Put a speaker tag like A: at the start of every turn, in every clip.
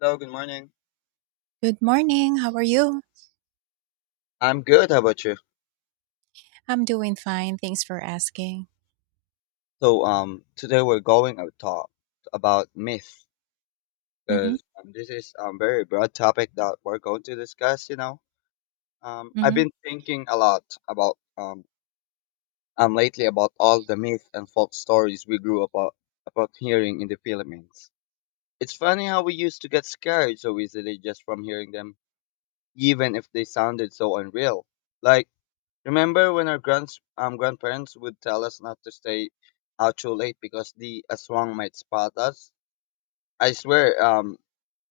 A: Hello, good morning.
B: Good morning. How are you?
A: I'm good. How about you?
B: I'm doing fine. Thanks for asking.
A: So today we're going to talk about myth
B: Mhm.
A: because this is a very broad topic that we're going to discuss. I've
B: Mhm.
A: been thinking a lot about lately about all the myth and folk stories we grew up about hearing in the Philippines. It's funny how we used to get scared so easily just from hearing them, even if they sounded so unreal. Like, remember when our grandparents would tell us not to stay out too late because the aswang might spot us? I swear,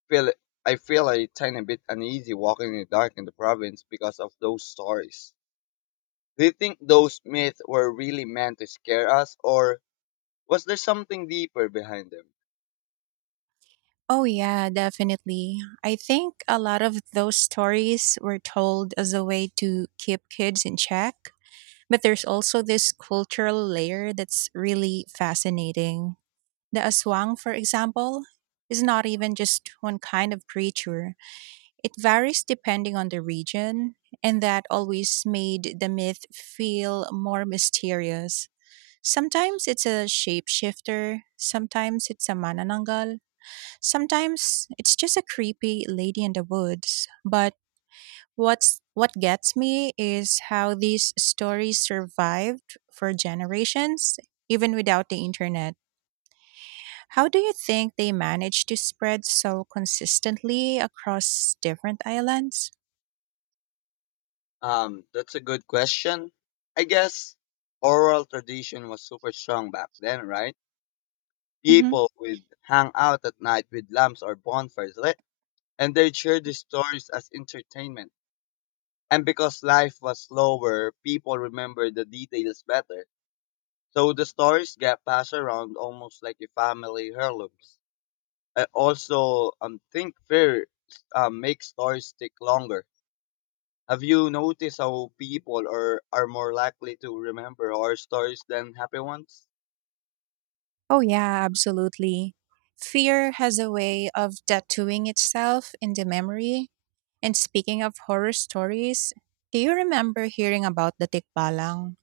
A: feel I feel a tiny bit uneasy walking in the dark in the province because of those stories. Do you think those myths were really meant to scare us, or was there something deeper behind them?
B: Oh yeah, definitely. I think a lot of those stories were told as a way to keep kids in check, but there's also this cultural layer that's really fascinating. The aswang, for example, is not even just one kind of creature. It varies depending on the region, and that always made the myth feel more mysterious. Sometimes it's a shapeshifter, sometimes it's a manananggal, sometimes it's just a creepy lady in the woods. But what gets me is how these stories survived for generations even without the internet. How do you think they managed to spread so consistently across different islands?
A: That's a good question. I guess oral tradition was super strong back then, right? People would hang out at night with lamps or bonfires lit and they share these stories as entertainment. And because life was slower, people remember the details better. So the stories get passed around almost like a family heirlooms. I also think fear makes stories stick longer. Have you noticed how people are more likely to remember horror stories than happy ones?
B: Oh, yeah, absolutely. Fear has a way of tattooing itself in the memory. And speaking of horror stories, do you remember hearing about the Tikbalang?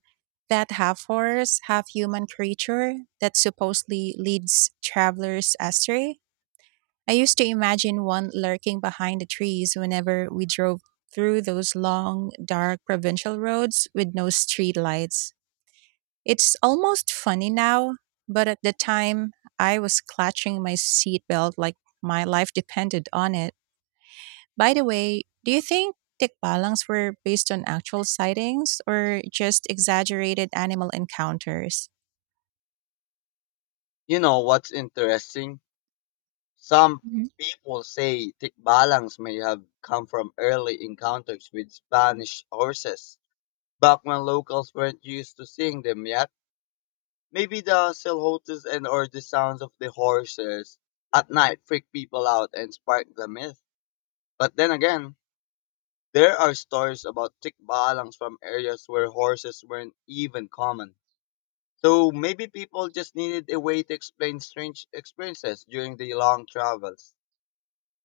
B: That half horse, half human creature that supposedly leads travelers astray? I used to imagine one lurking behind the trees whenever we drove through those long, dark provincial roads with no streetlights. It's almost funny now, but at the time I was clutching my seatbelt like my life depended on it. By the way, do you think tikbalangs were based on actual sightings or just exaggerated animal encounters?
A: You know what's interesting? Some
B: Mhm.
A: people say thick balance may have come from early encounters with Spanish horses back when locals weren't used to seeing them yet. Maybe the silhouettes and or the sounds of the horses at night freak people out and spark the myth. But then again, there are stories about tikbalang from areas where horses weren't even common. So maybe people just needed a way to explain strange experiences during the long travels.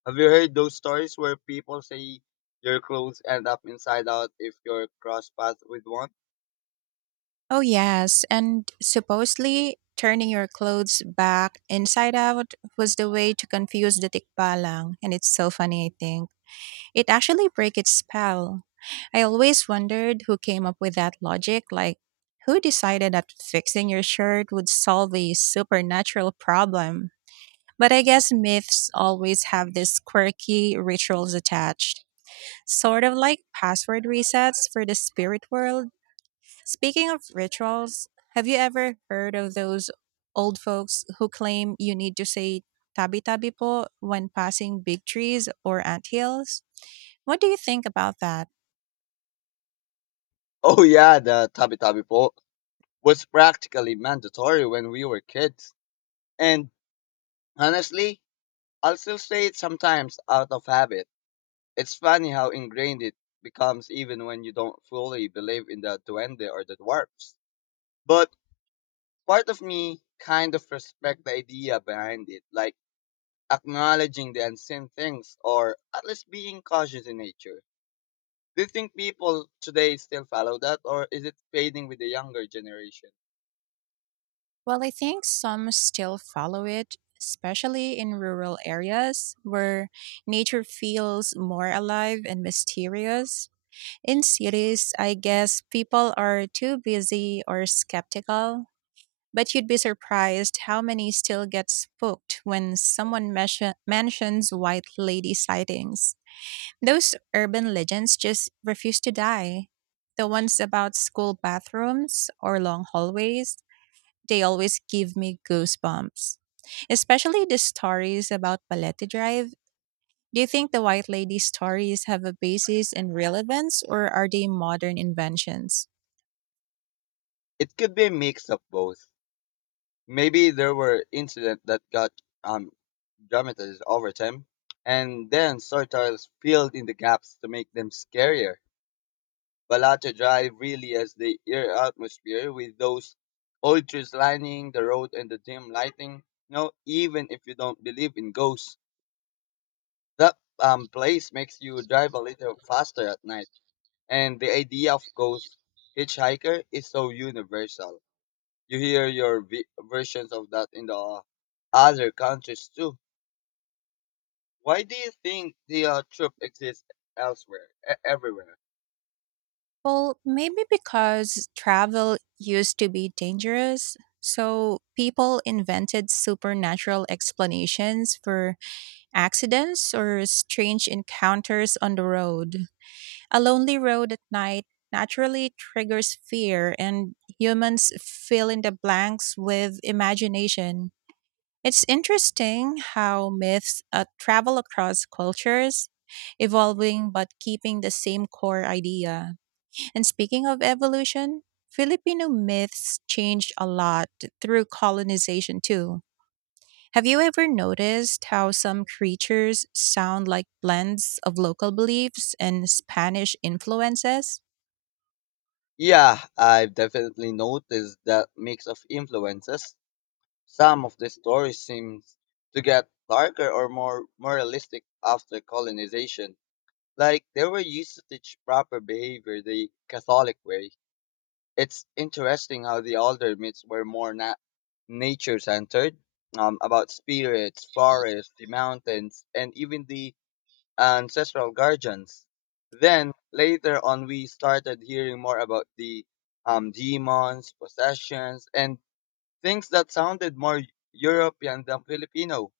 A: Have you heard those stories where people say your clothes end up inside out if you cross paths with one?
B: Oh, yes. And supposedly, turning your clothes back inside out was the way to confuse the tikbalang. And it's so funny, I think. It actually broke its spell. I always wondered who came up with that logic, like who decided that fixing your shirt would solve a supernatural problem. But I guess myths always have these quirky rituals attached, sort of like password resets for the spirit world. Speaking of rituals, have you ever heard of those old folks who claim you need to say tabi tabi po when passing big trees or anthills? What do you think about that?
A: Oh yeah, the tabi tabi po was practically mandatory when we were kids. And honestly, I'll still say it sometimes out of habit. It's funny how ingrained it becomes even when you don't fully believe in the duende or the dwarfs. But part of me kind of respect the idea behind it, like acknowledging the unseen things or at least being cautious in nature. Do you think people today still follow that or is it fading with the younger generation?
B: Well, I think some still follow it, especially in rural areas where nature feels more alive and mysterious. In cities, I guess people are too busy or skeptical, but you'd be surprised how many still get spooked when someone mentions white lady sightings. Those urban legends just refuse to die. The ones about school bathrooms or long hallways they always give me goosebumps. Especially the stories about Palete Drive. Do you think the White Lady stories have a basis in relevance or are they modern inventions?
A: It could be a mix of both. Maybe there were incidents that got um, dramatized over time, and then storytellers filled in the gaps to make them scarier. Balata Drive really has the eerie atmosphere with those old trees lining the road and the dim lighting. You know, even if you don't believe in ghosts, that place makes you drive a little faster at night. And the idea of ghost hitchhiker is so universal. You hear your versions of that in the other countries too. Why do you think the trope exists everywhere?
B: Well, maybe because travel used to be dangerous, so people invented supernatural explanations for accidents or strange encounters on the road. A lonely road at night naturally triggers fear, and humans fill in the blanks with imagination. It's interesting how myths travel across cultures, evolving but keeping the same core idea. And speaking of evolution, Filipino myths changed a lot through colonization too. Have you ever noticed how some creatures sound like blends of local beliefs and Spanish influences?
A: Yeah, I've definitely noticed that mix of influences. Some of the stories seem to get darker or more moralistic after colonization, like they were used to teach proper behavior the Catholic way. It's interesting how the older myths were more nature centered, about spirits, forests, the mountains, and even the ancestral guardians. Then later on, we started hearing more about the demons, possessions, and things that sounded more European than Filipino.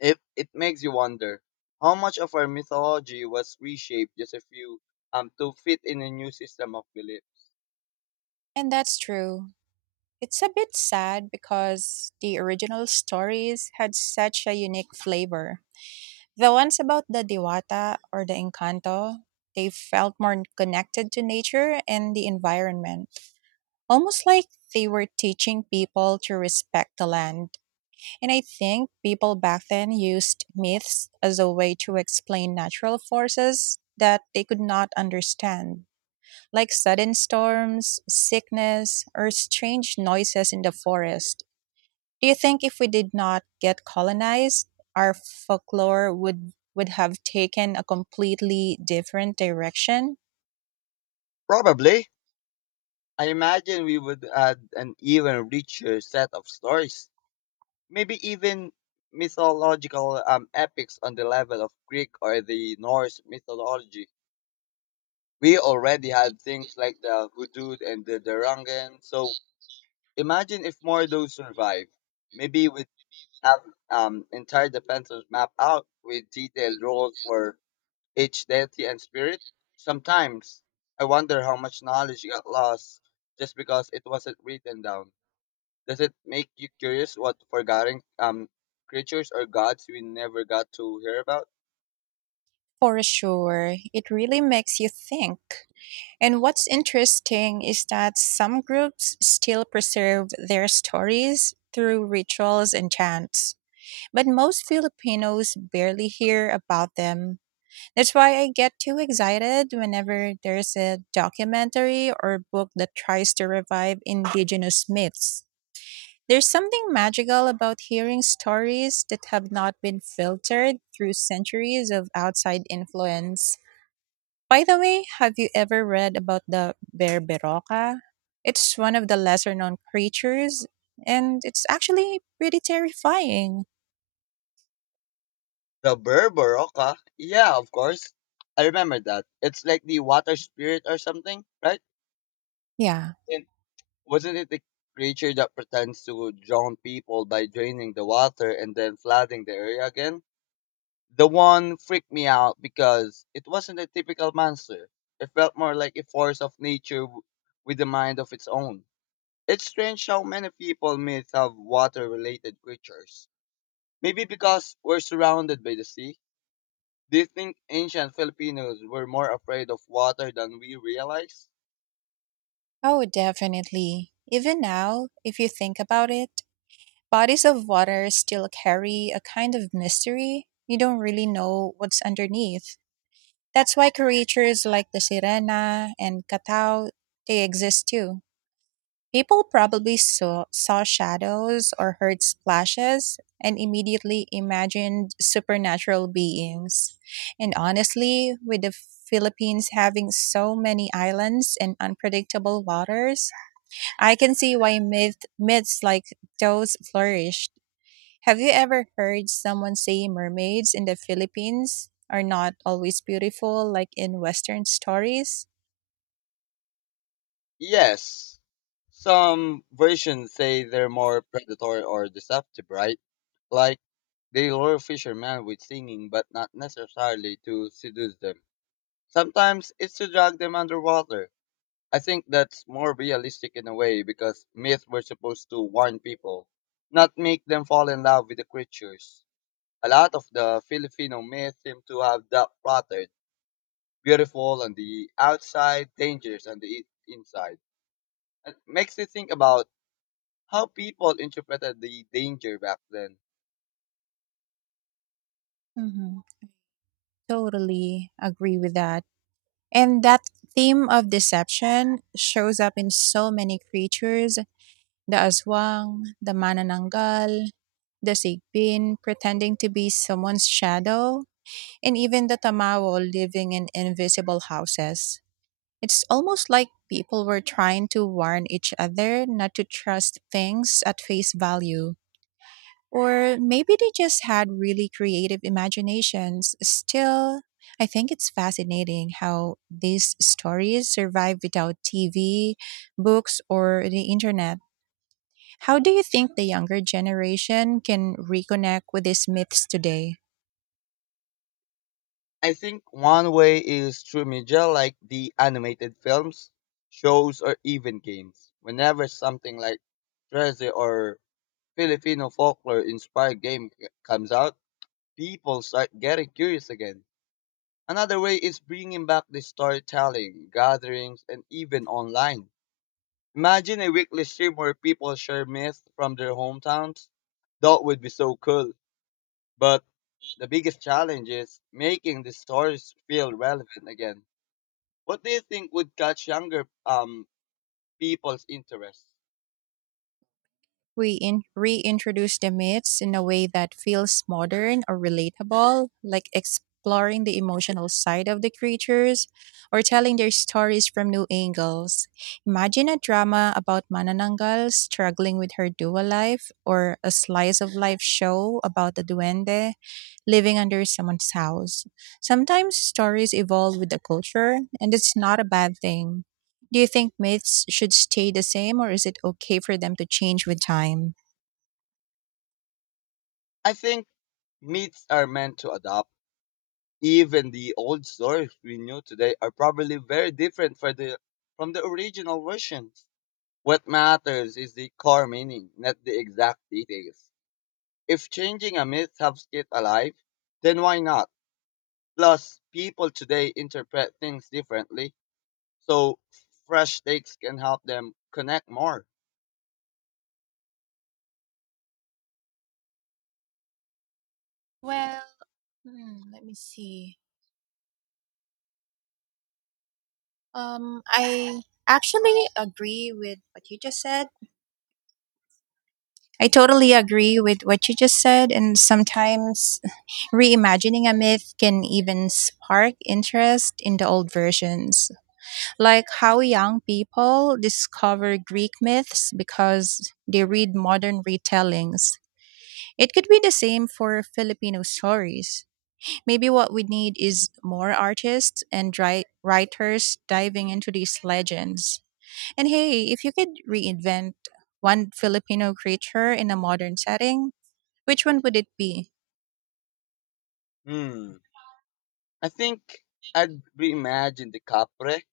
A: If it makes you wonder how much of our mythology was reshaped just a few to fit in a new system of belief.
B: And that's true. It's a bit sad because the original stories had such a unique flavor. The ones about the Diwata or the Encanto, they felt more connected to nature and the environment, almost like they were teaching people to respect the land. And I think people back then used myths as a way to explain natural forces that they could not understand, like sudden storms, sickness, or strange noises in the forest. Do you think if we did not get colonized, our folklore would have taken a completely different direction?
A: Probably I imagine we would add an even richer set of stories, maybe even mythological epics on the level of Greek or the Norse mythology. We already had things like the Hudud and the Darangan, so imagine if more of those survive. Maybe we have entire defenses map out with detailed roles for each deity and spirit. Sometimes I wonder how much knowledge got lost just because it wasn't written down. Does it make you curious what forgotten creatures or gods we never got to hear about?
B: For sure, it really makes you think. And what's interesting is that some groups still preserve their stories through rituals and chants, but most Filipinos barely hear about them. That's why I get too excited whenever there's a documentary or book that tries to revive indigenous myths. There's something magical about hearing stories that have not been filtered through centuries of outside influence. By the way, have you ever read about the Berberoca? It's one of the lesser known creatures, and it's actually pretty terrifying.
A: The Berberoka? Yeah, of course. I remember that. It's like the water spirit or something, right?
B: Yeah.
A: And wasn't it the creature that pretends to drown people by draining the water and then flooding the area again? The one freaked me out because it wasn't a typical monster. It felt more like a force of nature with a mind of its own. It's strange how many people myths have water related creatures. Maybe because we're surrounded by the sea. Do you think ancient Filipinos were more afraid of water than we realize?
B: Oh, definitely. Even now, if you think about it, bodies of water still carry a kind of mystery. You don't really know what's underneath. That's why creatures like the sirena and catao, they exist too. People probably saw shadows or heard splashes and immediately imagined supernatural beings. And honestly, with the Philippines having so many islands and unpredictable waters, I can see why myths like those flourished. Have you ever heard someone say mermaids in the Philippines are not always beautiful like in Western stories?
A: Yes. Some versions say they're more predatory or deceptive, right? Like they lure fishermen with singing, but not necessarily to seduce them. Sometimes it's to drag them underwater. I think that's more realistic in a way because myths were supposed to warn people, not make them fall in love with the creatures. A lot of the Filipino myths seem to have that pattern beautiful on the outside, dangerous on the inside. It makes you think about how people interpreted the danger back then.
B: Hmm. Totally agree with that. And that theme of deception shows up in so many creatures the aswang, the manananggal, the sigbin pretending to be someone's shadow, and even the tamawal living in invisible houses. It's almost like people were trying to warn each other not to trust things at face value. Or maybe they just had really creative imaginations. Still, I think it's fascinating how these stories survive without TV, books, or the internet. How do you think the younger generation can reconnect with these myths today?
A: I think one way is through media like the animated films, shows, or even games. Whenever something like treasure or Filipino folklore inspired game comes out, people start getting curious again. Another way is bringing back the storytelling, gatherings, and even online. Imagine a weekly stream where people share myths from their hometowns. That would be so cool. But the biggest challenge is making the stories feel relevant again. What do you think would catch younger people's interest?
B: We reintroduce the myths in a way that feels modern or relatable, like exploring the emotional side of the creatures or telling their stories from new angles. Imagine a drama about Manananggal struggling with her dual life or a slice of life show about the duende living under someone's house. Sometimes stories evolve with the culture, and it's not a bad thing. Do you think myths should stay the same or is it okay for them to change with time?
A: I think myths are meant to adapt. Even the old stories we know today are probably very different from the original versions. What matters is the core meaning, not the exact details. If changing a myth helps it alive, then why not? Plus, people today interpret things differently, so fresh takes can help them connect more.
B: Well, hmm, let me see. I actually agree with what you just said. I totally agree with what you just said, and sometimes reimagining a myth can even spark interest in the old versions. Like how young people discover Greek myths because they read modern retellings. It could be the same for Filipino stories. Maybe what we need is more artists and writers diving into these legends. And hey, if you could reinvent one Filipino creature in a modern setting, which one would it be?
A: Hmm. I think I'd reimagine the Capre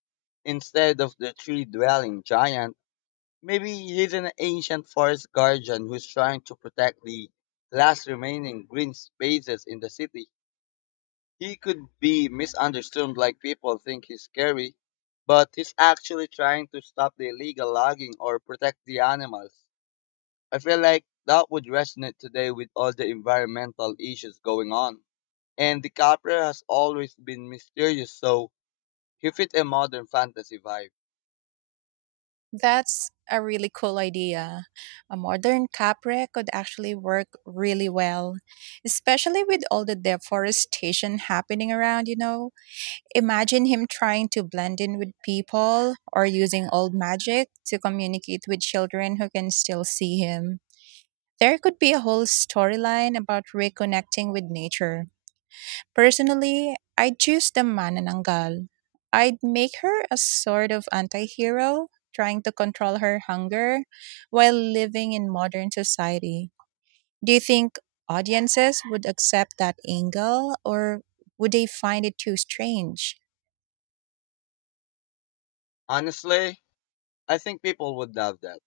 A: instead of the tree dwelling giant. Maybe he's an ancient forest guardian who's trying to protect the last remaining green spaces in the city. He could be misunderstood like people think he's scary, but he's actually trying to stop the illegal logging or protect the animals. I feel like that would resonate today with all the environmental issues going on. And DiCaprio has always been mysterious, so he fit a modern fantasy vibe.
B: That's a really cool idea. A modern capre could actually work really well, especially with all the deforestation happening around, you know. Imagine him trying to blend in with people or using old magic to communicate with children who can still see him. There could be a whole storyline about reconnecting with nature. Personally, I'd choose the Manananggal. I'd make her a sort of anti hero, trying to control her hunger while living in modern society. Do you think audiences would accept that angle or would they find it too strange?
A: Honestly, I think people would love that.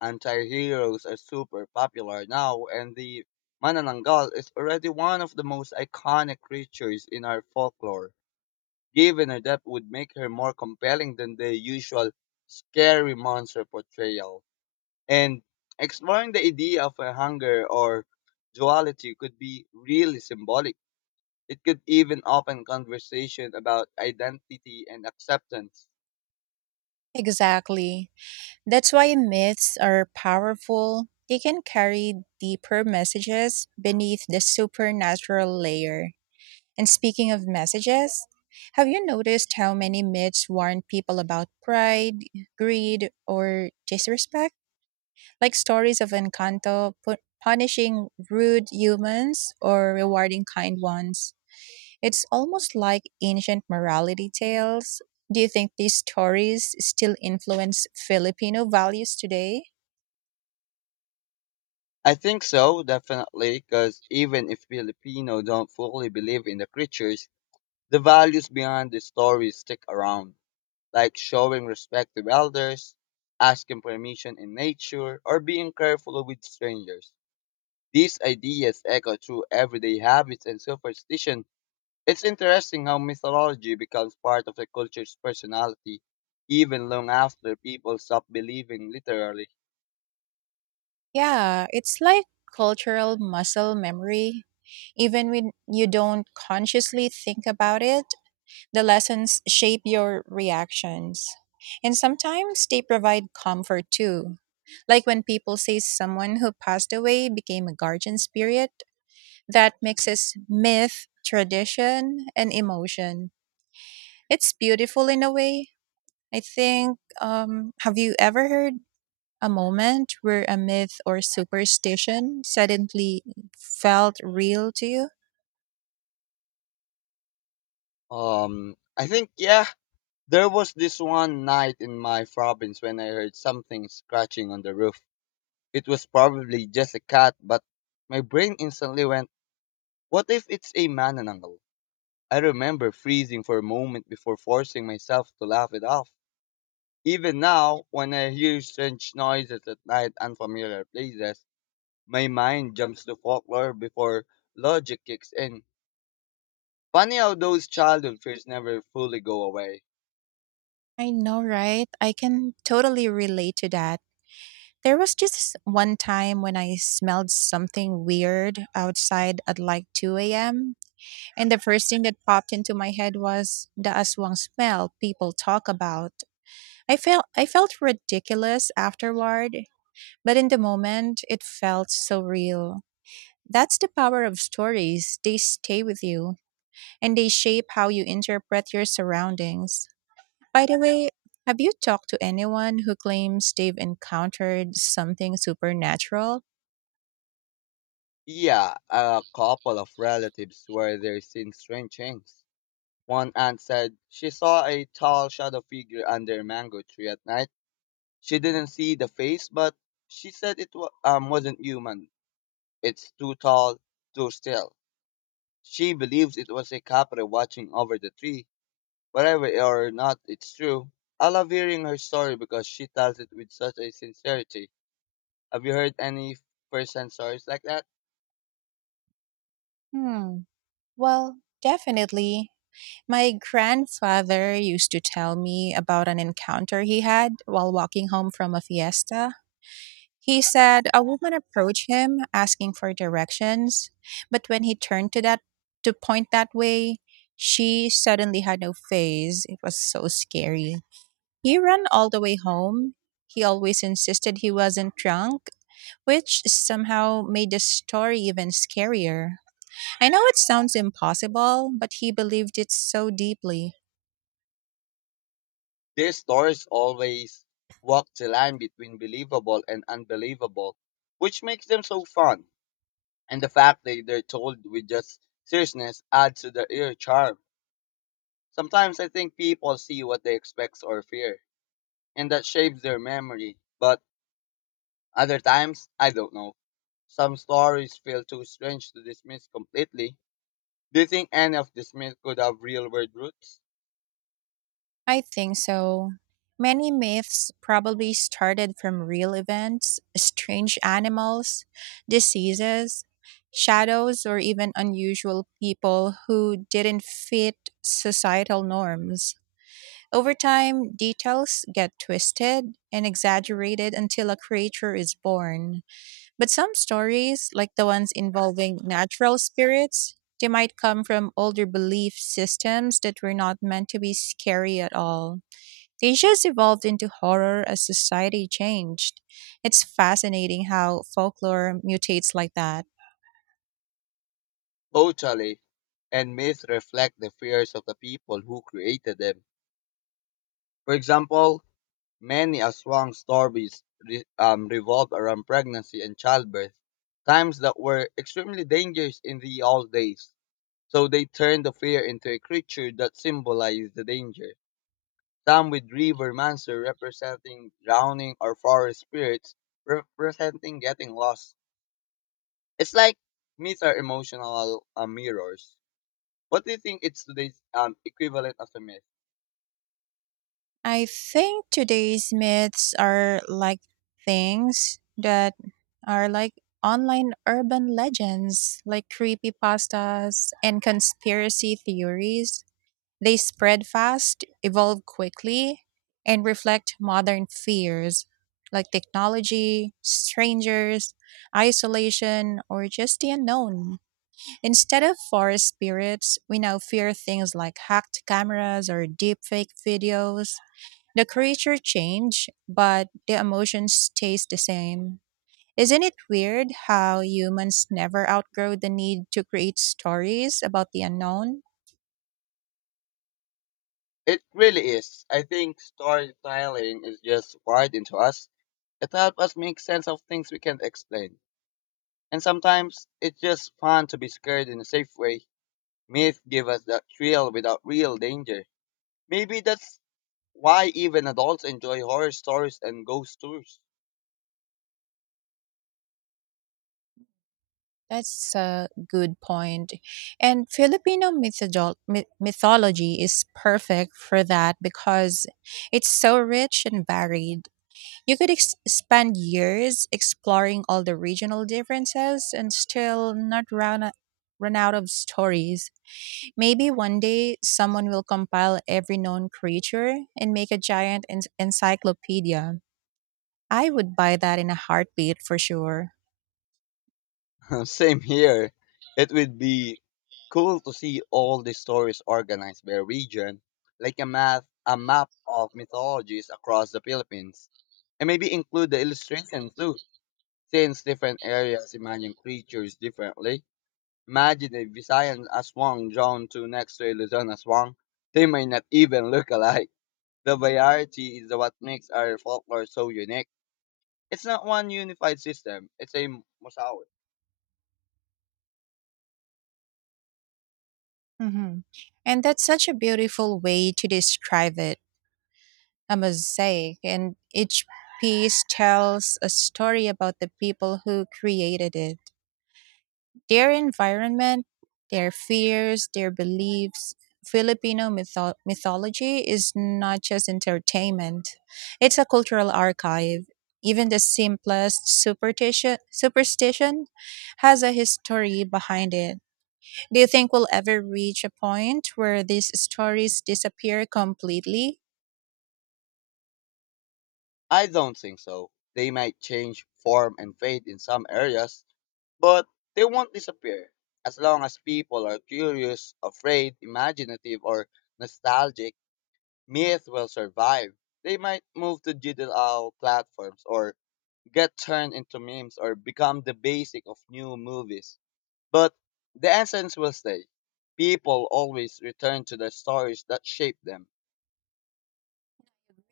A: Anti-heroes are super popular now and the Manananggal is already one of the most iconic creatures in our folklore. Given her depth would make her more compelling than the usual scary monster portrayal. And exploring the idea of a hunger or duality could be really symbolic. It could even open conversation about identity and acceptance.
B: Exactly. That's why myths are powerful. They can carry deeper messages beneath the supernatural layer. And speaking of messages, have you noticed how many myths warn people about pride, greed, or disrespect? Like stories of Encanto punishing rude humans or rewarding kind ones. It's almost like ancient morality tales. Do you think these stories still influence Filipino values today?
A: I think so, definitely, because even if Filipino don't fully believe in the creatures, the values behind the stories stick around, like showing respect to elders, asking permission in nature, or being careful with strangers. These ideas echo through everyday habits and superstition. It's interesting how mythology becomes part of the culture's personality, even long after people stop believing literally.
B: Yeah, it's like cultural muscle memory. Even when you don't consciously think about it, the lessons shape your reactions. And sometimes they provide comfort too. Like when people say someone who passed away became a guardian spirit that mixes myth, tradition, and emotion. It's beautiful in a way, I think, have you ever heard a moment where a myth or superstition suddenly felt real to you?
A: I think yeah, there was this one night in my province when I heard something scratching on the roof. It was probably just a cat, but my brain instantly went, what if it's a manananggal? I remember freezing for a moment before forcing myself to laugh it off. Even now, when I hear strange noises at night, unfamiliar places, my mind jumps to folklore before logic kicks in. Funny how those childhood fears never fully go away.
B: I know, right? I can totally relate to that. There was just one time when I smelled something weird outside at like 2 a.m. And the first thing that popped into my head was the aswang smell people talk about. I felt ridiculous afterward, but in the moment it felt so real. That's the power of stories. They stay with you and they shape how you interpret your surroundings. By the way, have you talked to anyone who claims they've encountered something supernatural?
A: Yeah, a couple of relatives were there seeing strange things. One aunt said she saw a tall shadow figure under a mango tree at night. She didn't see the face, but she said it wasn't human. It's too tall, too still. She believes it was a capra watching over the tree. Whatever or not it's true, I love hearing her story because she tells it with such a sincerity. Have you heard any first-hand stories like that?
B: Hmm. Well, definitely. My grandfather used to tell me about an encounter he had while walking home from a fiesta. He said a woman approached him asking for directions, but when he turned to point that way, she suddenly had no face. It was so scary. He ran all the way home. He always insisted he wasn't drunk, which somehow made the story even scarier. I know it sounds impossible, but he believed it so deeply.
A: Their stories always walk the line between believable and unbelievable, which makes them so fun. And the fact that they're told with just seriousness adds to their ear charm. Sometimes I think people see what they expect or fear, and that shapes their memory. But other times, I don't know. Some stories feel too strange to dismiss completely. Do you think any of the myths could have real world roots?
B: I think so. Many myths probably started from real events, strange animals, diseases, shadows, or even unusual people who didn't fit societal norms. Over time, details get twisted and exaggerated until a creature is born. But some stories, like the ones involving natural spirits, they might come from older belief systems that were not meant to be scary at all. Cliches evolved into horror as society changed. It's fascinating how folklore mutates like that.
A: Totally. And myths reflect the fears of the people who created them. For example, many Aswang stories revolve around pregnancy and childbirth, times that were extremely dangerous in the old days. So they turned the fear into a creature that symbolized the danger. Some with river monster representing drowning or forest spirits representing getting lost. It's like myths are emotional mirrors. What do you think it's today's equivalent of a myth?
B: I think today's myths are like things that are like online urban legends, like creepypastas and conspiracy theories. They spread fast, evolve quickly, and reflect modern fears like technology, strangers, isolation, or just the unknown. Instead of forest spirits, we now fear things like hacked cameras or deepfake videos. The creature change, but the emotion stays the same. Isn't it weird how humans never outgrow the need to create stories about the unknown?
A: It really is. I think storytelling is just wired into us. It helps us make sense of things we can't explain. And sometimes it's just fun to be scared in a safe way. Myths give us that thrill without real danger. Maybe that's why even adults enjoy horror stories and ghost tours.
B: That's a good point. And Filipino mythology is perfect for that because it's so rich and varied. You could spend years exploring all the regional differences and still not run, run out of stories. Maybe one day someone will compile every known creature and make a giant encyclopedia. I would buy that in a heartbeat for sure.
A: Same here. It would be cool to see all the stories organized by region, like a map of mythologies across the Philippines. And maybe include the illustrations too, since different areas imagine creatures differently. Imagine a Visayan aswang drawn to next to a Luzon aswang. They may not even look alike. The variety is what makes our folklore so unique. It's not one unified system, it's a mosaic.
B: Mhm. And that's such a beautiful way to describe it a mosaic, and each piece tells a story about the people who created it. Their environment, their fears, their beliefs. Filipino mythology is not just entertainment, it's a cultural archive. Even the simplest superstition has a history behind it. Do you think we'll ever reach a point where these stories disappear completely?
A: I don't think so. They might change form and fade in some areas, but they won't disappear as long as people are curious, afraid, imaginative, or nostalgic. Myth will survive. They might move to digital platforms or get turned into memes or become the basic of new movies. But the essence will stay. People always return to the stories that shape them.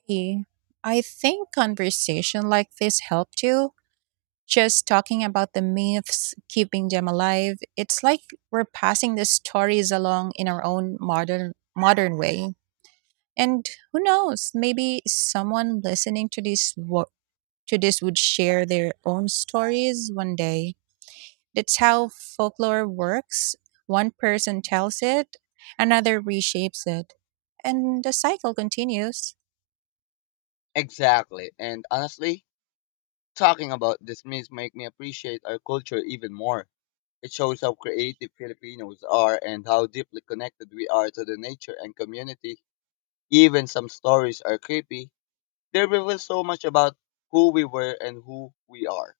B: Yeah. I think conversation like this helped you just talking about the myths, keeping them alive, it's like we're passing the stories along in our own modern way. And who knows, maybe someone listening to to this would share their own stories one day. That's how folklore works. One person tells it, another reshapes it, and the cycle continues.
A: Exactly. And honestly, talking about this means make me appreciate our culture even more. It shows how creative Filipinos are and how deeply connected we are to the nature and community. Even some stories are creepy. They reveal so much about who we were and who we are.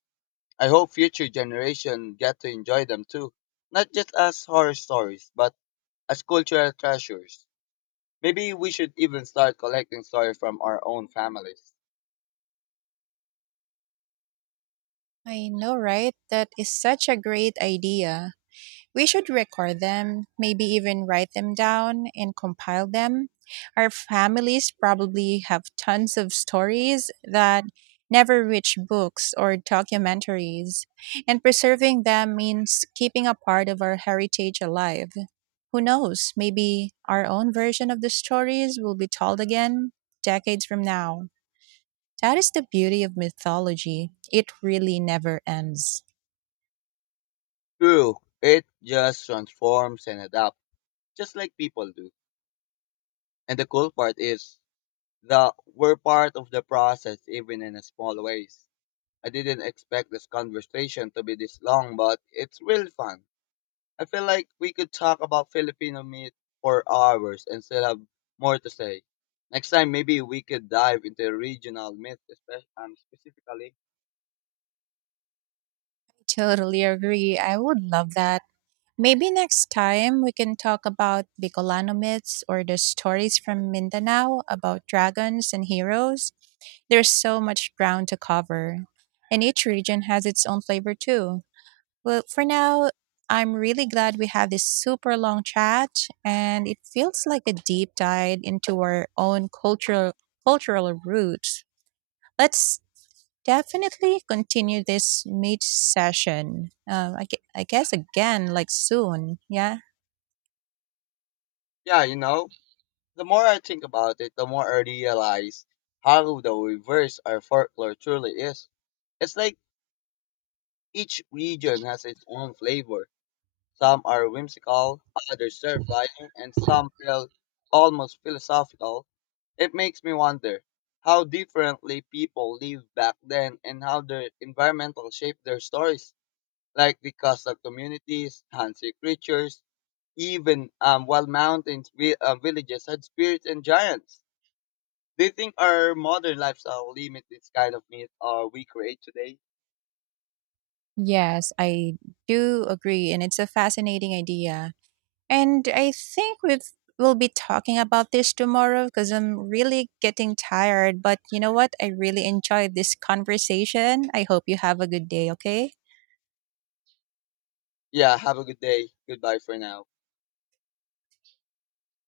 A: I hope future generations get to enjoy them too, not just as horror stories, but as cultural treasures. Maybe we should even start collecting stories from our own families.
B: I know, right? That is such a great idea. We should record them, maybe even write them down and compile them. Our families probably have tons of stories that never reach books or documentaries, and preserving them means keeping a part of our heritage alive. Who knows, maybe our own version of the stories will be told again decades from now. That is the beauty of mythology. It really never ends.
A: True, it just transforms and adapts, just like people do. And the cool part is that we're part of the process, even in a small ways. I didn't expect this conversation to be this long, but it's really fun. I feel like we could talk about Filipino meat for hours and still have more to say. Next time, maybe we could dive into regional meat, specifically.
B: Totally agree. I would love that. Maybe next time we can talk about Bicolano myths or the stories from Mindanao about dragons and heroes. There's so much ground to cover, and each region has its own flavor too. Well, for now, I'm really glad we had this super long chat, and it feels like a deep dive into our own cultural roots. Let's definitely continue this meet session. I guess again, like soon. Yeah.
A: Yeah, the more I think about it, the more I realize how the reverse our folklore truly is. It's like each region has its own flavor. Some are whimsical, others terrifying, and some feel almost philosophical. It makes me wonder how differently people lived back then and how their environmental shaped their stories, like the Kazakh communities, Hansi creatures, even wild mountains, villages had spirits and giants. Do you think our modern lifestyle limit this kind of myth or we create today?
B: Yes, I do agree, and it's a fascinating idea. And I think we'll be talking about this tomorrow because I'm really getting tired. But you know what? I really enjoyed this conversation. I hope you have a good day. Okay.
A: Yeah, have a good day. Goodbye for now.